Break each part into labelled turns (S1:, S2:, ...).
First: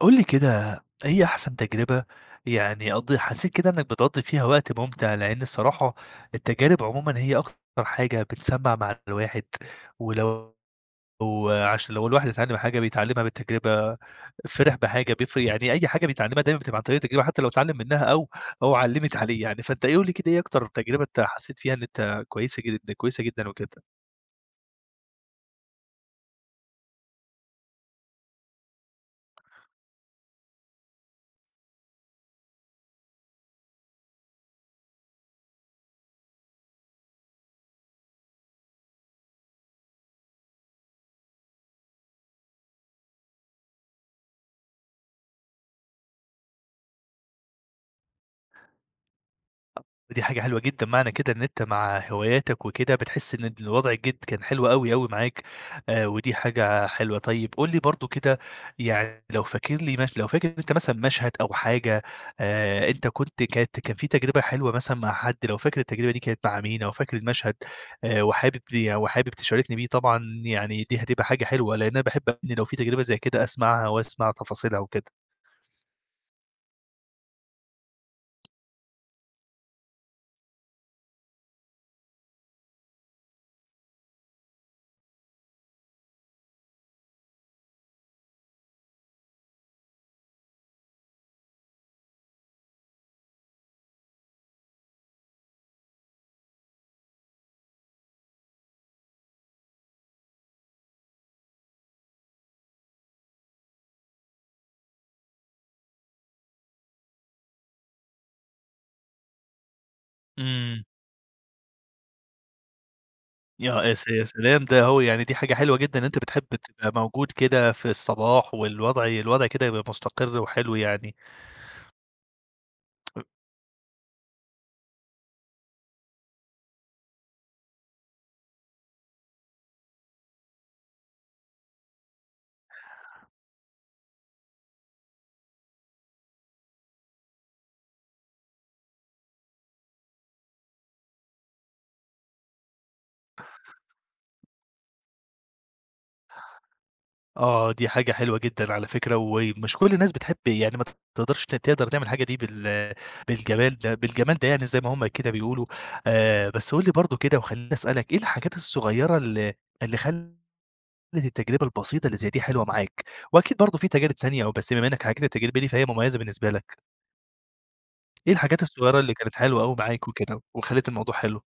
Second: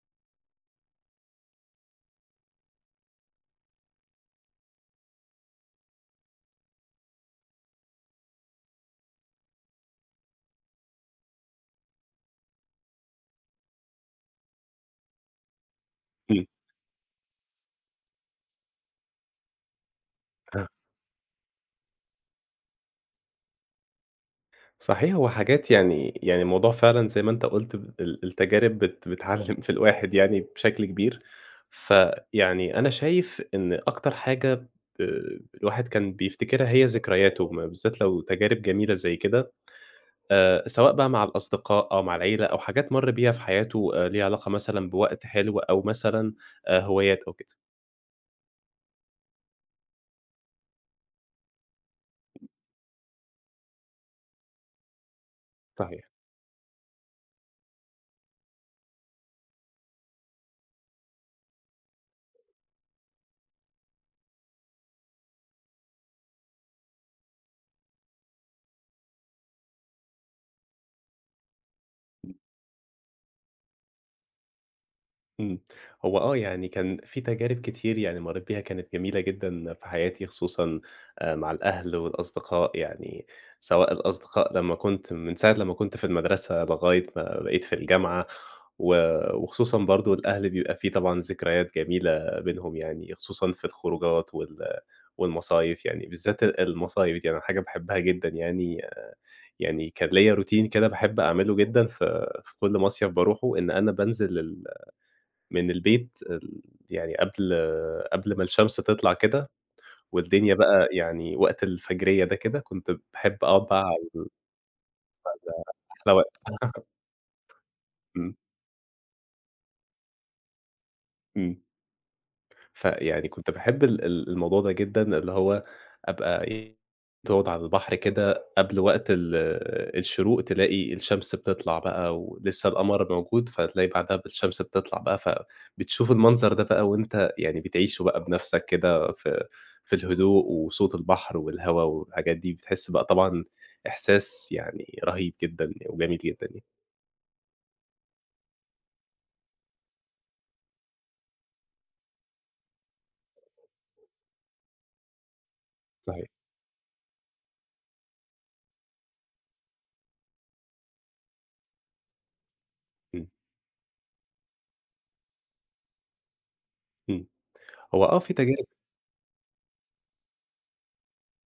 S1: قُل لي كده، إيه أحسن تجربة يعني حسّيت كده إنّك بتقضّي فيها وقت ممتع؟ لإن الصراحة، التجارب عمومًا هي أكتر حاجة بتسمّع مع الواحد، ولو عشان لو الواحد اتعلّم حاجة بيتعلّمها بالتجربة، فرح بحاجة بيفرق يعني أي حاجة بيتعلّمها
S2: إمم.
S1: دايمًا بتبقى عن طريق التجربة، حتى لو اتعلّم منها أو علّمِت عليه يعني، فأنت إيه قُل لي كده، إيه أكتر
S2: آه.
S1: تجربة أنت حسّيت فيها إن أنت كويسة جدًا وكده؟
S2: صحيح. هو حاجات يعني الموضوع فعلًا زي ما أنت قُلت ال التجارب بتعلّم في الواحد يعني بشكل كبير، فيعني أنا شايف إن أكتر حاجة الواحد كان بيفتكرها هي ذكرياته، بالذات لو تجارب جميلة زي كده، سواء بقى مع الأصدقاء أو مع العيلة أو حاجات مَر بيها في حياته ليها علاقة مثلًا بوقت حلو أو مثلًا هوايات أو كده.
S1: دي حاجة حلوة جدًا، معنى كده إن أنت مع هواياتك وكده بتحس إن الوضع الجد كان حلو أوي، أوي معاك،
S2: صحيح.
S1: ودي حاجة حلوة. طيب قُل لي برضه كده، يعني لو فاكر لي مش لو فاكر أنت مثلًا مشهد أو حاجة أنت كنت كانت كان في تجربة حلوة مثلًا مع حد، لو فاكر التجربة دي كانت مع مين أو فاكر المشهد وحابب تشاركني بيه، طبعًا يعني دي هتبقى حاجة حلوة، لإن أنا باحب إن لو في تجربة زي كده أسمعها وأسمع تفاصيلها وكده.
S2: إمم. هو آه، يعني كان في تجارب كتير يعني مرّيت بيها كانت جميلة جدًا في حياتي، خصوصًا مع الأهل والأصدقاء، يعني سواء الأصدقاء لمّا كنت من ساعة لمّا كنت في المدرسة لغاية ما بقيت في الجامعة، و وخصوصًا برضه الأهل بيبقى في طبعًا ذكريات جميلة بينهم يعني، خصوصًا في الخروجات والمصايف يعني، بالذات المصايف دي أنا حاجة باحبها جدًا يعني، يعني كان ليّا routine كده باحب أعمله جدًا في كل مصيف باروحه، إن أنا بانزل من البيت يعني قبل ما الشمس تطلع كده، والدنيا
S1: إمم.
S2: بقى يعني وقت الفجرية ده كده، كنت باحب أقعد
S1: يا
S2: بقى
S1: يا س
S2: على
S1: يا سلام! ده هو يعني دي حاجة حلوة جدًا إن
S2: أحلى
S1: أنت
S2: وقت.
S1: بتحب تبقى موجود كده في
S2: إمم،
S1: الصباح، والوضع كده يبقى مستقر وحلو يعني.
S2: إمم. فيعني كنت باحب ال الموضوع ده جدًا، اللي هو أبقى إيه، تقعد على البحر كده قبل وقت الشروق تلاقي الشمس بتطلع بقى ولسه القمر موجود، فتلاقي بعدها الشمس بتطلع بقى، فبتشوف المنظر ده بقى وأنت يعني بتعيشه بقى بنفسك كده في الهدوء وصوت البحر والهوا والحاجات دي، بتحس بقى طبعًا إحساس يعني رهيب جدًا وجميل جدًا يعني.
S1: آه، دي حاجة حلوة جدًا على فكرة، ومش كل الناس بتحب، يعني ما تقدرش تقدر تعمل الحاجة دي بالجمال ده يعني زي ما هم كده بيقولوا.
S2: صحيح.
S1: بس قُل لي برضه كده وخلّيني أسألك، إيه الحاجات الصغيرة اللي خلّت التجربة البسيطة اللي زي دي حلوة معاك؟
S2: إمم،
S1: وأكيد برضه في تجارب تانية، بس بما إنك حكيت التجربة دي فهي مميزة بالنسبة لك.
S2: إمم. هو آه
S1: إيه
S2: في
S1: الحاجات
S2: تجارب
S1: الصغيرة اللي كانت حلوة أوي معاك وكده، وخلّت الموضوع حلو؟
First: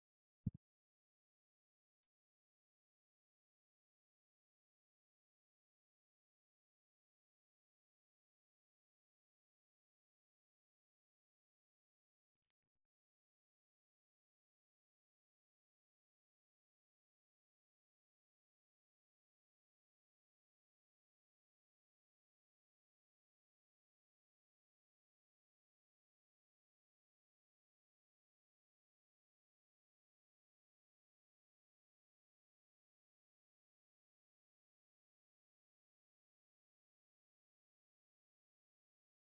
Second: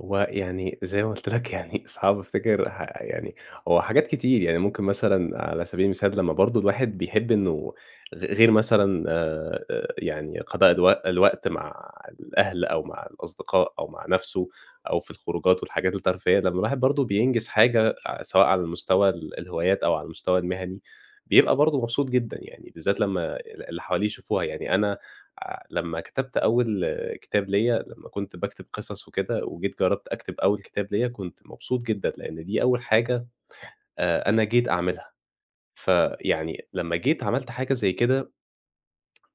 S2: هو يعني زي ما قُلت لك يعني صعب أفتكر يعني هو حاجات كتير، يعني ممكن مثلًا على سبيل المثال لمّا برضه الواحد بيحب إنه غير مثلًا، يعني قضاء الوقت مع الأهل أو مع الأصدقاء أو مع نَفْسه أو في الخروجات والحاجات الترفيهية، لمّا الواحد برضه بينجز حاجة سواء على المستوى الهوايات أو على المستوى المهني، بيبقى برضه مبسوط جدًا يعني، بالذات لمّا اللي حواليه يشوفوها. يعني أنا لمّا كتبت أول كتاب ليّا لمّا كنت باكتب قصص وكده، وجيت جرّبت أكتب أول كتاب ليّا، كنت مبسوط جدًا، لإن دي أول حاجة أنا جيت أعملها، فيعني لمّا جيت عملت حاجة زي كده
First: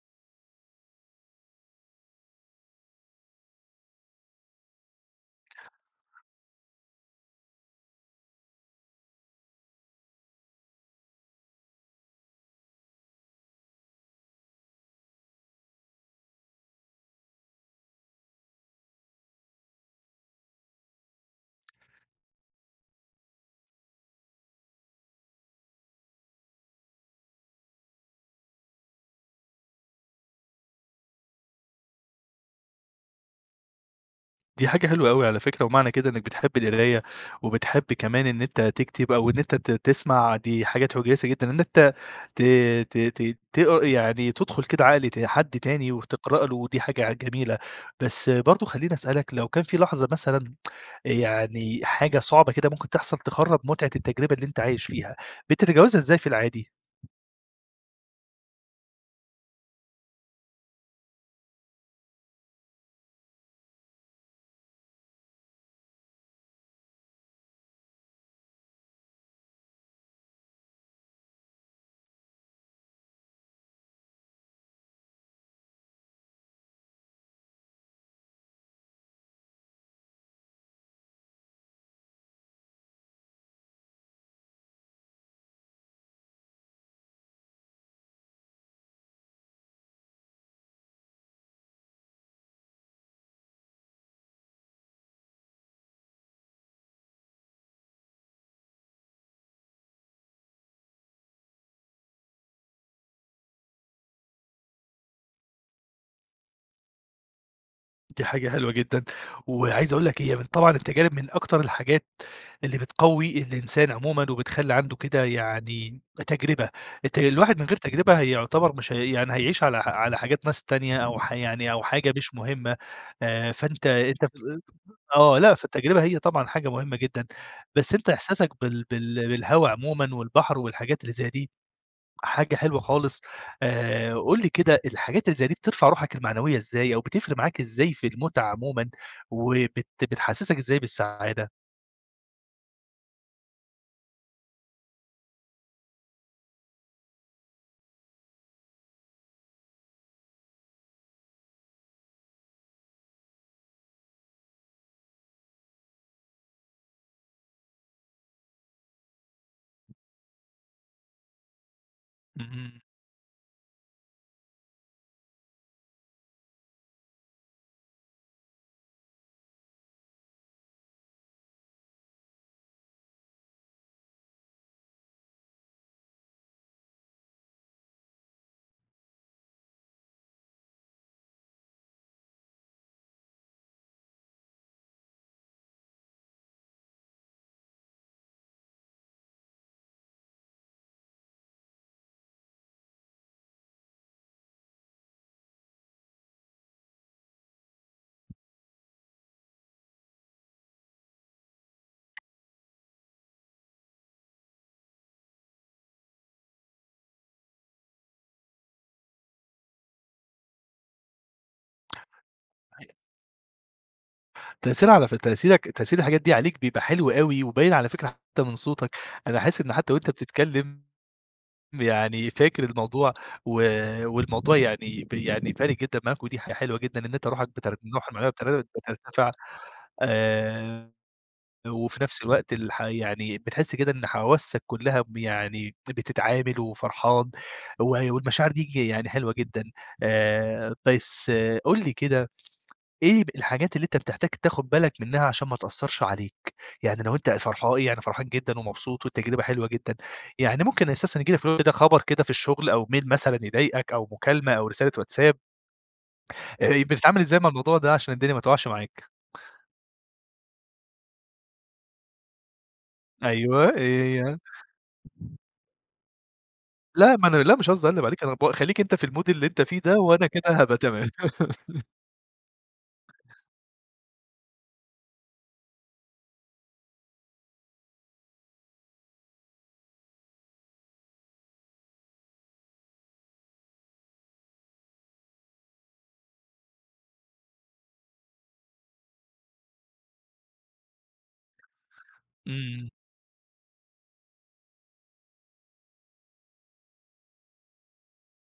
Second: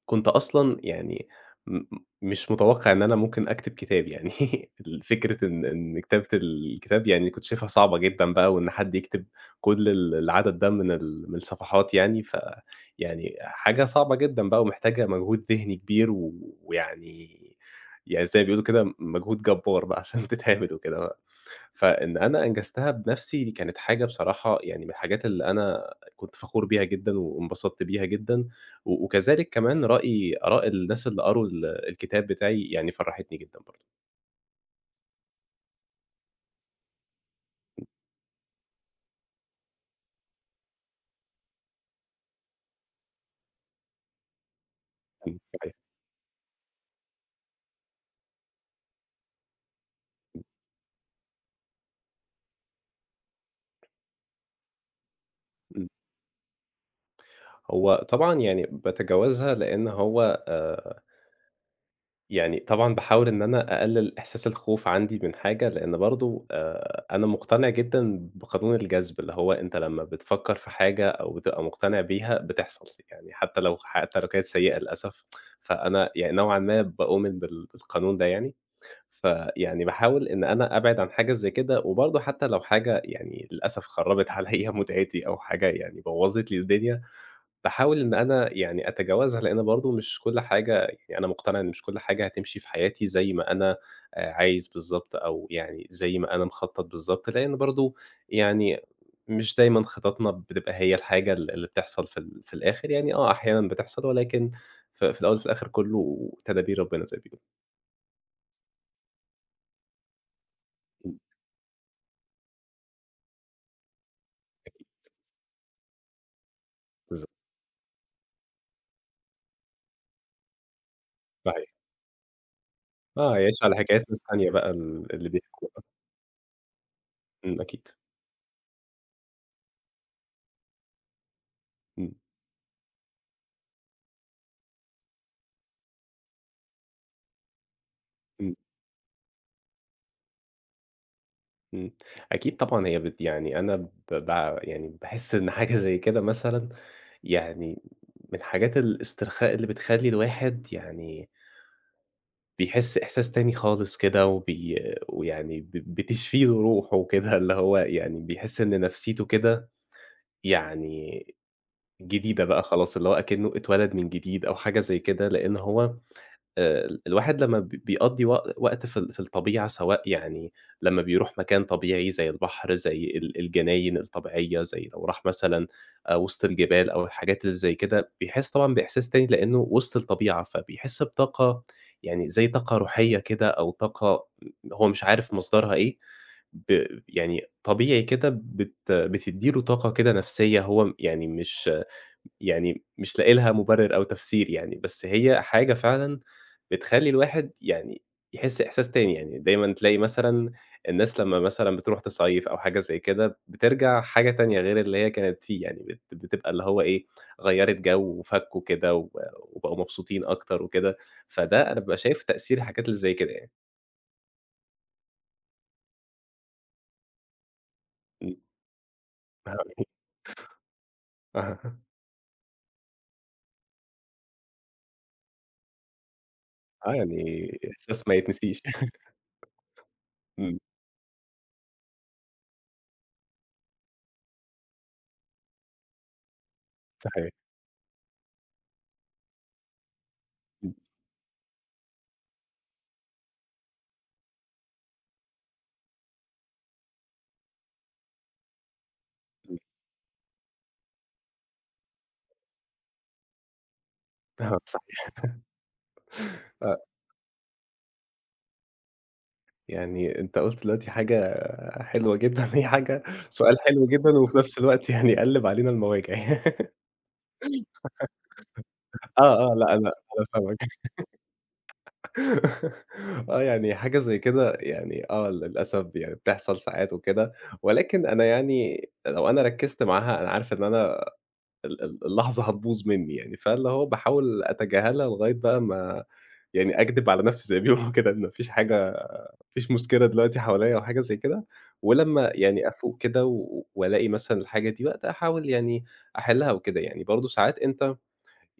S2: كنت أصلًا يعني م مش متوقع إن أنا ممكن أكتب كتاب يعني. ال فكرة إن كتابة الكتاب يعني كنت شايفها صعبة جدًا بقى، وإن حد يكتب كل العدد ده من من الصفحات يعني، ف يعني حاجة صعبة جدًا بقى ومحتاجة مجهود ذهني كبير و ويعني يعني زي ما بيقولوا كده مجهود جبار بقى عشان تتعمل وكده. فإن أنا أنجزتها بنفسي دي كانت حاجة بصراحة يعني من الحاجات اللي أنا كنت فخور بيها جدًا وانبسطت بيها جدًا، وكذلك كمان آراء الناس اللي قروا الكتاب بتاعي يعني فرحتني جدًا برضه.
S1: دي حاجة حلوة أوي على فكرة، ومعنى كده إنك بتحب القراية، وبتحب كمان إن أنت تكتب أو إن أنت تسمع، دي حاجات كويسة جدًا، إن أنت ت ت ت تقر يعني تدخل كده عقل
S2: إمم،
S1: حد
S2: صحيح،
S1: تاني وتقرأ له، ودي حاجة جميلة. بس برضه خلّيني أسألك، لو كان في لحظة مثلًا يعني حاجة صعبة كده ممكن تحصل تخرّب متعة التجربة اللي أنت عايش فيها،
S2: إمم.
S1: بتتجاوزها إزاي في العادي؟
S2: هو طبعًا يعني باتجاوزها لإن هو يعني طبعًا باحاول إن أنا أقلِّل إحساس الخوف عندي من حاجة، لإن برضه أنا مقتنع جدًا بقانون الجذب، اللي هو أنت لمّا بتفكّر في حاجة أو بتبقى مقتنع بيها بتحصل، يعني حتى لو كانت سيئة للأسف، فأنا يعني نوعًا ما باؤمن بالقانون ده يعني، فيعني باحاول إن أنا أبعد عن حاجة زي كده، وبرضه حتى لو حاجة يعني للأسف خرّبت عليّا متعتي أو حاجة يعني بوّظت لي الدنيا باحاول إن أنا يعني أتجاوزها، لإن برضه مش كل حاجة يعني أنا مقتنع إن مش كل حاجة هتمشي في حياتي زي ما أنا عايز بالضبط، أو يعني زي ما أنا مخطط بالضبط، لإن برضه يعني مش دايمًا خططنا بتبقى هي الحاجة اللي بتحصل في في الآخر، يعني آه أحيانًا بتحصل، ولكن في الأول وفي الآخر كله تدابير ربنا زي ما بيقولوا.
S1: دي حاجة حلوة جدًا، وعايز أقول لك هي من طبعًا التجارب
S2: إمم،
S1: من أكتر الحاجات اللي بتقوي الإنسان عمومًا، وبتخلّي
S2: أكيد،
S1: عنده كده يعني تجربة،
S2: بالضبط،
S1: الواحد من غير تجربة هي يعتبر مش هي يعني هيعيش على حاجات ناس تانية، أو ح يعني
S2: صحيح.
S1: أو حاجة مش مهمة،
S2: آه، يعيش على
S1: فأنت
S2: حكايات ناس
S1: أنت في
S2: تانية
S1: ال
S2: بقى اللي
S1: آه، لأ،
S2: بيحكوها.
S1: فالتجربة هي طبعًا حاجة مهمة جدًا،
S2: إمم، أكيد.
S1: بس أنت إحساسك بالهوا عمومًا والبحر والحاجات اللي زي دي
S2: إمم،
S1: حاجة حلوة خالص، قُل لي كده، الحاجات اللي زي دي بترفع روحك المعنوية إزاي، أو بتفرق معاك إزاي في المتعة
S2: إمم.
S1: عمومًا، بتحسسك إزاي بالسعادة؟
S2: إمم. أكيد طبعًا هي يعني أنا ب ب يعني باحس إن حاجة زي كده مثلًا يعني من حاجات الاسترخاء اللي بتخلّي الواحد يعني بيحس إحساس تاني خالص كده وبي ويعني ب بتشفي له روحه كده، اللي هو يعني بيحس إن نفسيته كده يعني جديدة بقى
S1: اهم،
S2: خلاص، اللي هو أكنه اتولد من جديد أو حاجة زي كده، لإن هو ال الواحد لمّا بيقضّي وقت في في الطبيعة، سواء يعني لمّا بيروح مكان طبيعي زي البحر، زي الجناين الطبيعية، زي لو راح مثلًا وسط الجبال أو الحاجات اللي زي كده، بيحس طبعًا بإحساس تاني لإنه وسط الطبيعة، فبيحس بطاقة يعني زي طاقة روحية كده أو طاقة هو مش عارف مصدرها إيه، يعني طبيعي كده بتدّي له طاقة كده نفسية هو يعني مش لاقي لها مُبرِّر أو تفسير يعني، بس هي حاجة فعلًا بتخلّي الواحد يعني يحس إحساس تاني، يعني دايمًا تلاقي مثلًا الناس لمّا مثلًا بتروح تصيّف أو حاجة زي كده، بترجع حاجة تانية غير اللي هي كانت فيه، يعني بتبقى اللي هو إيه، غيّرِت جو وفَكّوا كده وبقوا مبسوطين أكتر وكده، فده أنا بابقى شايف تأثير الحاجات اللي زي كده يعني.
S1: تأثير على ف تأثيرك تأثير الحاجات دي عليك بيبقى حلو أوي، وباين على فكرة
S2: إمم.
S1: حتى من صوتك، أنا حاسس إن حتى وأنت بتتكلم، يعني فاكر الموضوع، و والموضوع يعني ب يعني فارق جدًا معاك، ودي حاجة حلوة
S2: آه،
S1: جدا إن
S2: يعني
S1: أنت
S2: إحساس
S1: روحك
S2: ما
S1: المعنوية
S2: يتنسيش.
S1: بترتفع،
S2: إمم،
S1: آآ وفي نفس الوقت الح يعني بتحس كده إن حواسك كلّها ب يعني بتتعامل وفرحان،
S2: صحيح.
S1: و والمشاعر دي يعني حلوة جدًا.
S2: إمم،
S1: بس قُل لي كده، إيه الحاجات اللي أنت بتحتاج تاخد بالك منها عشان ما تأثّرش عليك؟ يعني لو أنت فرحان جدًا ومبسوط والتجربة
S2: إمم.
S1: حلوة جدًا، يعني ممكن أساسًا ييجي لك في الوقت ده خبر كده في الشغل، أو mail مثلًا يضايقك، أو مكالمة
S2: آه،
S1: أو رسالة
S2: صحيح.
S1: واتساب،
S2: آه.
S1: بتتعامل إزاي مع الموضوع ده عشان الدنيا ما تقعش معاك؟
S2: يعني أنت قُلت دلوقتي حاجة حلوة جدًا، هي حاجة سؤال
S1: أيوه،
S2: حلو جدًا
S1: إيه هي؟
S2: وفي نفس الوقت يعني قلِّب علينا المواجع.
S1: لأ، ما أنا لأ، مش قصدي أقلّب عليك، أنا خلّيك أنت في الmood
S2: آه،
S1: اللي
S2: آه،
S1: أنت
S2: لأ،
S1: فيه
S2: أنا
S1: ده، وأنا
S2: أنا
S1: كده
S2: فاهمك.
S1: هابقى تمام.
S2: آه، يعني حاجة زي كده يعني آه، للأسف يعني بتحصل ساعات وكده، ولكن أنا يعني لو أنا ركّزت معاها أنا عارف إن أنا ال اللحظة هتبوظ منّي يعني، فاللي هو باحاول أتجاهلها لغاية بقى ما يعني أكدب على نَفْسي زي ما بيقولوا كده إن ما فيش حاجة، ما فيش مشكلة دلوقتي حواليّا أو حاجة زي كده، ولمّا يعني
S1: إمم،
S2: أفوق كده والاقي مثلًا الحاجة دي بقى أحاول يعني أحلّها وكده يعني، برضه ساعات أنت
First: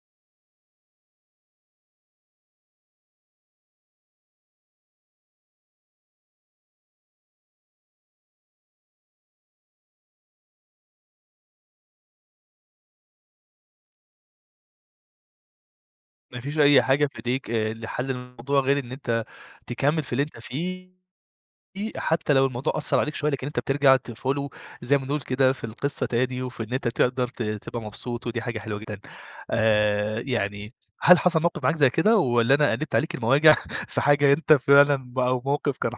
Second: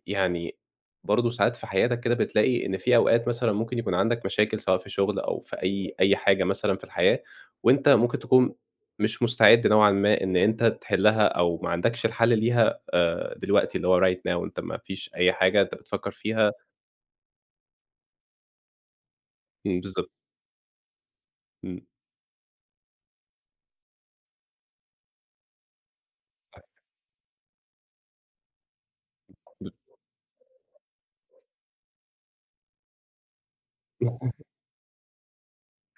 S2: يعني برضه ساعات في حياتك كده بتلاقي إن في أوقات مثلًا ممكن يكون عندك مشاكل سواء في شغل أو في أي حاجة مثلًا في الحياة، وأنت ممكن تكون مش مستعد نوعًا ما إن أنت تحلها أو ما عندكش الحل ليها، دلوقتي اللي هو right now أنت ما فيش أي حاجة أنت بتفكر
S1: ما
S2: فيها.
S1: فيش أي حاجة في إيديك لحل الموضوع غير إن أنت
S2: إمم،
S1: تكمّل
S2: بالضبط،
S1: في اللي أنت فيه،
S2: إمم.
S1: حتى لو الموضوع أثّر عليك شوية، لكن أنت بترجع تfollow زي ما بنقول كده في القصة تاني، وفي إن أنت تقدر تبقى مبسوط، ودي حاجة حلوة جدًا. يعني هل حصل موقف معاك زي كده، والّا أنا قلّبت عليك المواجع في حاجة أنت فعلًا أو موقف كان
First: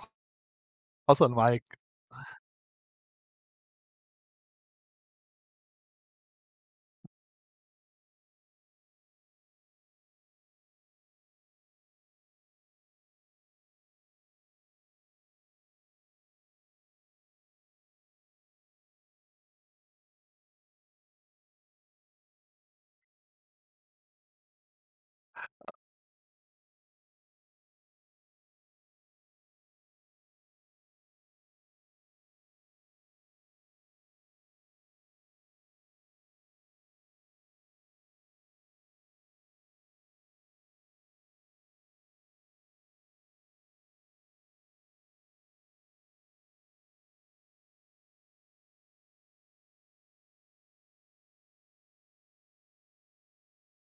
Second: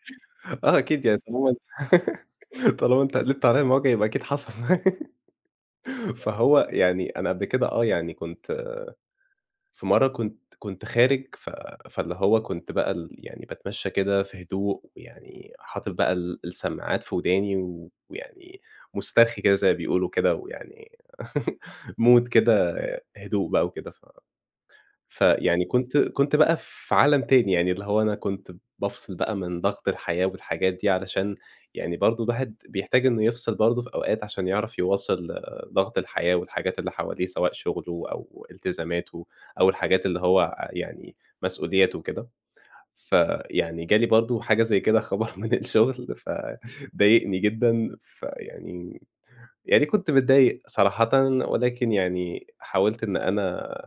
S2: آه أكيد يعني
S1: حصل
S2: طالما
S1: معاك؟
S2: طالما أنت قلبت عليَّ المواجع يبقى أكيد حصل. فهو يعني أنا قبل كده آه، يعني كنت في مرة كنت خارج فاللي هو كنت بقى يعني باتمشى كده في هدوء، ويعني حاطط بقى السماعات في وداني، و- ويعني مُسترخي كده زي ما بيقولوا كده، ويعني mood كده هدوء بقى وكده فيعني كنت بقى في عالم تاني، يعني اللي هو أنا كنت بافصل بقى من ضغط الحياة والحاجات دي علشان يعني برضه الواحد بيحتاج إنه يفصل برضه في أوقات عشان يعرف يواصل آه، ضغط الحياة والحاجات اللي حواليه سواء شغله أو التزاماته أو الحاجات اللي هو يعني مسؤولياته وكده. فيعني جالي برضه حاجة زي كده خبر من الشغل فضايقني جدًا، فيعني يعني كنت متضايق صراحةً، ولكن يعني حاولت إن أنا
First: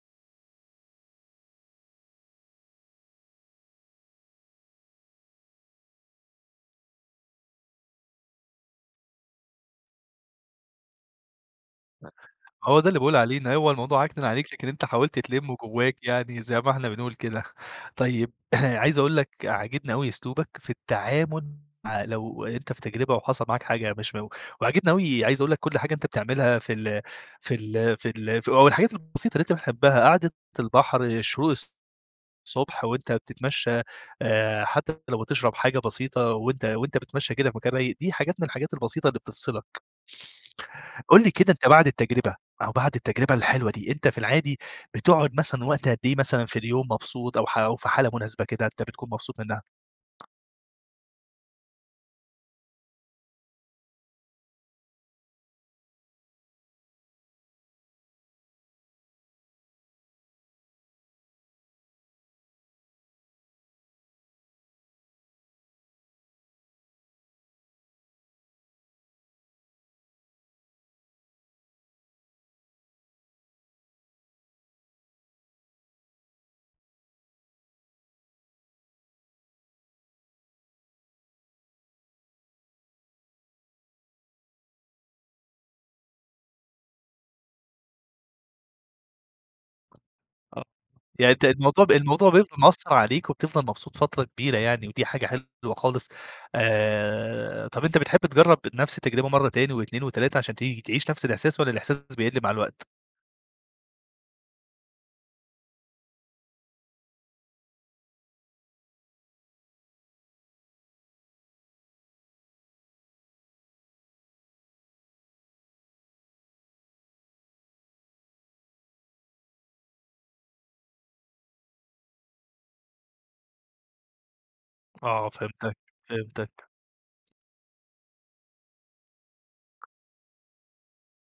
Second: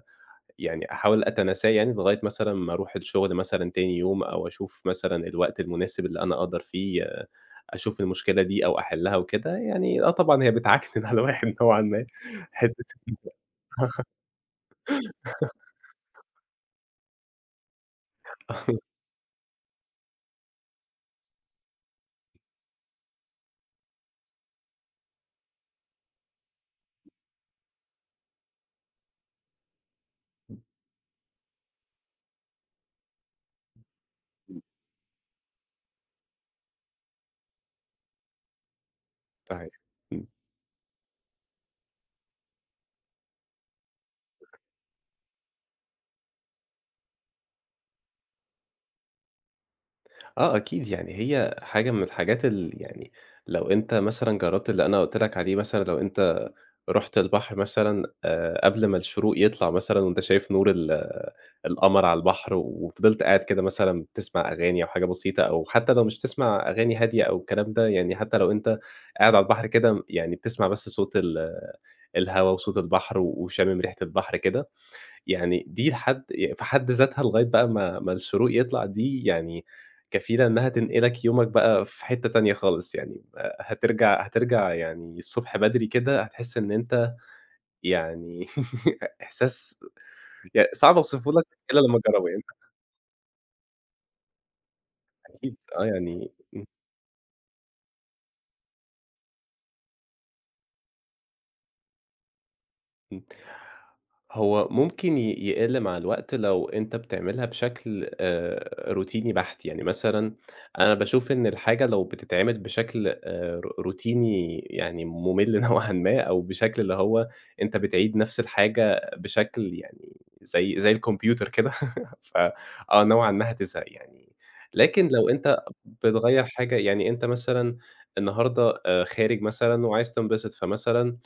S2: يعني أحاول أتناساه يعني لغاية مثلًا ما أروح الشغل مثلًا تاني يوم، أو أشوف مثلًا الوقت المناسب اللي أنا أقدر فيه آه، أشوف المشكلة دي أو أحلها وكده، يعني آه طبعًا هي بتعكنن على الواحد نوعًا ما
S1: هو
S2: حتة.
S1: ده اللي باقول عليه، إن هو الموضوع أجنن عليك، لكن أنت حاولت تلمّه جواك يعني زي ما إحنا بنقول كده. طيب
S2: آه،
S1: عايز أقول لك عاجبني أوي أسلوبك في التعامل، مع لو أنت في تجربة وحصل معاك حاجة مش م وعاجبني أوي، عايز أقول لك كل حاجة أنت بتعملها في ال في ال في ال في أو الحاجات البسيطة اللي أنت بتحبها، قعدة البحر، شروق الصبح وأنت بتتمشى، حتى لو بتشرب حاجة بسيطة وأنت بتتمشى كده في مكان رايق، دي حاجات من الحاجات البسيطة اللي
S2: صحيح.
S1: بتفصلك.
S2: إمم.
S1: قُل لي كده، أنت بعد التجربة الحلوة دي، أنت في العادي بتقعد مثلًا وقت قد إيه مثلًا في اليوم مبسوط أو في حالة مناسبة كده أنت بتكون مبسوط منها؟
S2: آه أكيد، يعني هي حاجة من الحاجات يعني لو أنت مثلًا جرّبت اللي أنا قُلت لك عليه مثلًا لو أنت رُحت البحر مثلًا قبل ما الشروق يطلع مثلًا وأنت شايف نور آه، القمر على البحر وفضلت قاعد كده مثلًا بتسمع أغاني أو حاجة بسيطة أو حتى لو مش بتسمع أغاني هادية أو الكلام ده، يعني حتى لو أنت قاعد على البحر كده يعني بتسمع بس صوت آه، الهوا وصوت البحر وشامم ريحة البحر كده، يعني دي في حد ذاتها لغاية بقى ما الشروق يطلع دي يعني كفيلة إنها تنقلك يومك بقى في حتة تانية خالص، يعني هترجع يعني الصبح بدري كده هتحس إن أنت يعني إحساس
S1: آه.
S2: صعب
S1: يعني
S2: أوصفه
S1: أنت
S2: لك إلا لمّا تجربه
S1: الموضوع
S2: يعني
S1: بيفضل مأثّر عليك وبتفضل مبسوط فترة كبيرة يعني، ودي حاجة
S2: أكيد
S1: حلوة
S2: آه
S1: خالص.
S2: يعني.
S1: طَب أنت بتحب تجرّب نفس التجربة مرّة تاني و2 و3 عشان تيجي تعيش نفس الإحساس، والّا الإحساس بيقل مع الوقت؟
S2: إمم. هو ممكن يقِل مع الوقت لو أنت بتعملها بشكل روتيني بَحت، يعني مثلًا أنا باشوف إن الحاجة لو بتتعمل بشكل روتيني يعني مُمِل نوعًا ما أو بشكل اللي هو أنت بتعيد نفس الحاجة بشكل يعني زي زي الكمبيوتر كده. ف آه، نوعًا ما هتزهق يعني. لكن
S1: آه
S2: لو أنت
S1: فهمتك،
S2: بتغيّر
S1: فهمتك.
S2: حاجة يعني أنت مثلًا النهارده خارج مثلًا وعايز تنبسط، فمثلًا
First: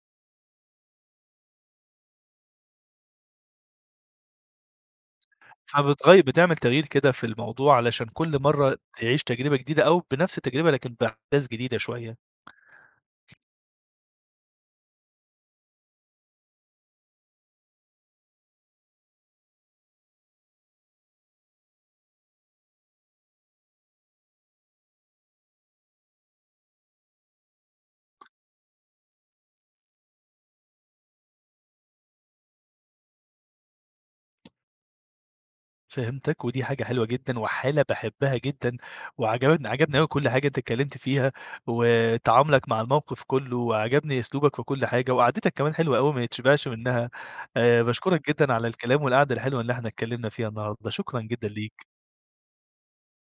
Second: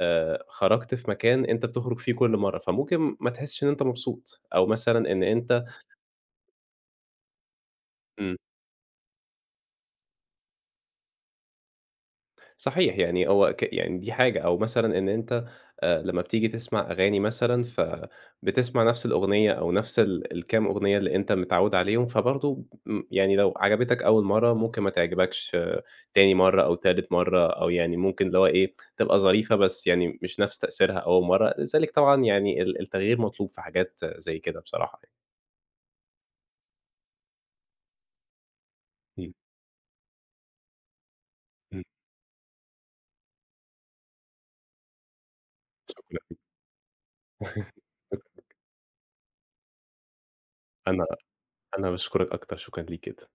S2: خرجت في مكان أنت بتخرج فيه كل مرّة، فممكن ما تحسّش إن أنت مبسوط، أو مثلًا إن أنت
S1: بتعمل تغيير كده في الموضوع علشان
S2: إمم،
S1: كل مرّة تعيش تجربة جديدة، أو بنفس التجربة لكن بأحداث جديدة شوية.
S2: صحيح يعني هو يعني دي حاجة، أو مثلًا إن أنت لمّا بتيجي تسمع أغاني مثلًا، فبتسمع نفس الأغنية أو نفس الكام أغنية اللي أنت متعوّد عليهم، فبرضه يعني لو عجبتك أول مرّة ممكن ما تعجبكش آه، تاني مرّة أو تالت مرّة، أو يعني ممكن اللي هو إيه، تبقى ظريفة بس يعني مش نفس تأثيرها أول مرّة، لذلك طبعًا يعني التغيير مطلوب في حاجات زي كده بصراحة يعني.
S1: فهمتك، ودي حاجة حلوة جدًا، وحالة باحبها جدًا،
S2: إمم،
S1: عجبني أوي كل حاجة أنت اتكلمت فيها،
S2: إمم.
S1: وتعاملك مع الموقف كله، وعجبني أسلوبك في كل حاجة، وقعدتك كمان حلوة أوي ما
S2: شكرًا.
S1: يتشبعش منها، باشكرك جدًا على الكلام والقعدة الحلوة اللي إحنا اتكلمنا فيها النهارده،
S2: أنا
S1: شكرًا جدًا ليك.
S2: أنا باشكرك أكتر، شكرًا ليك جدًا.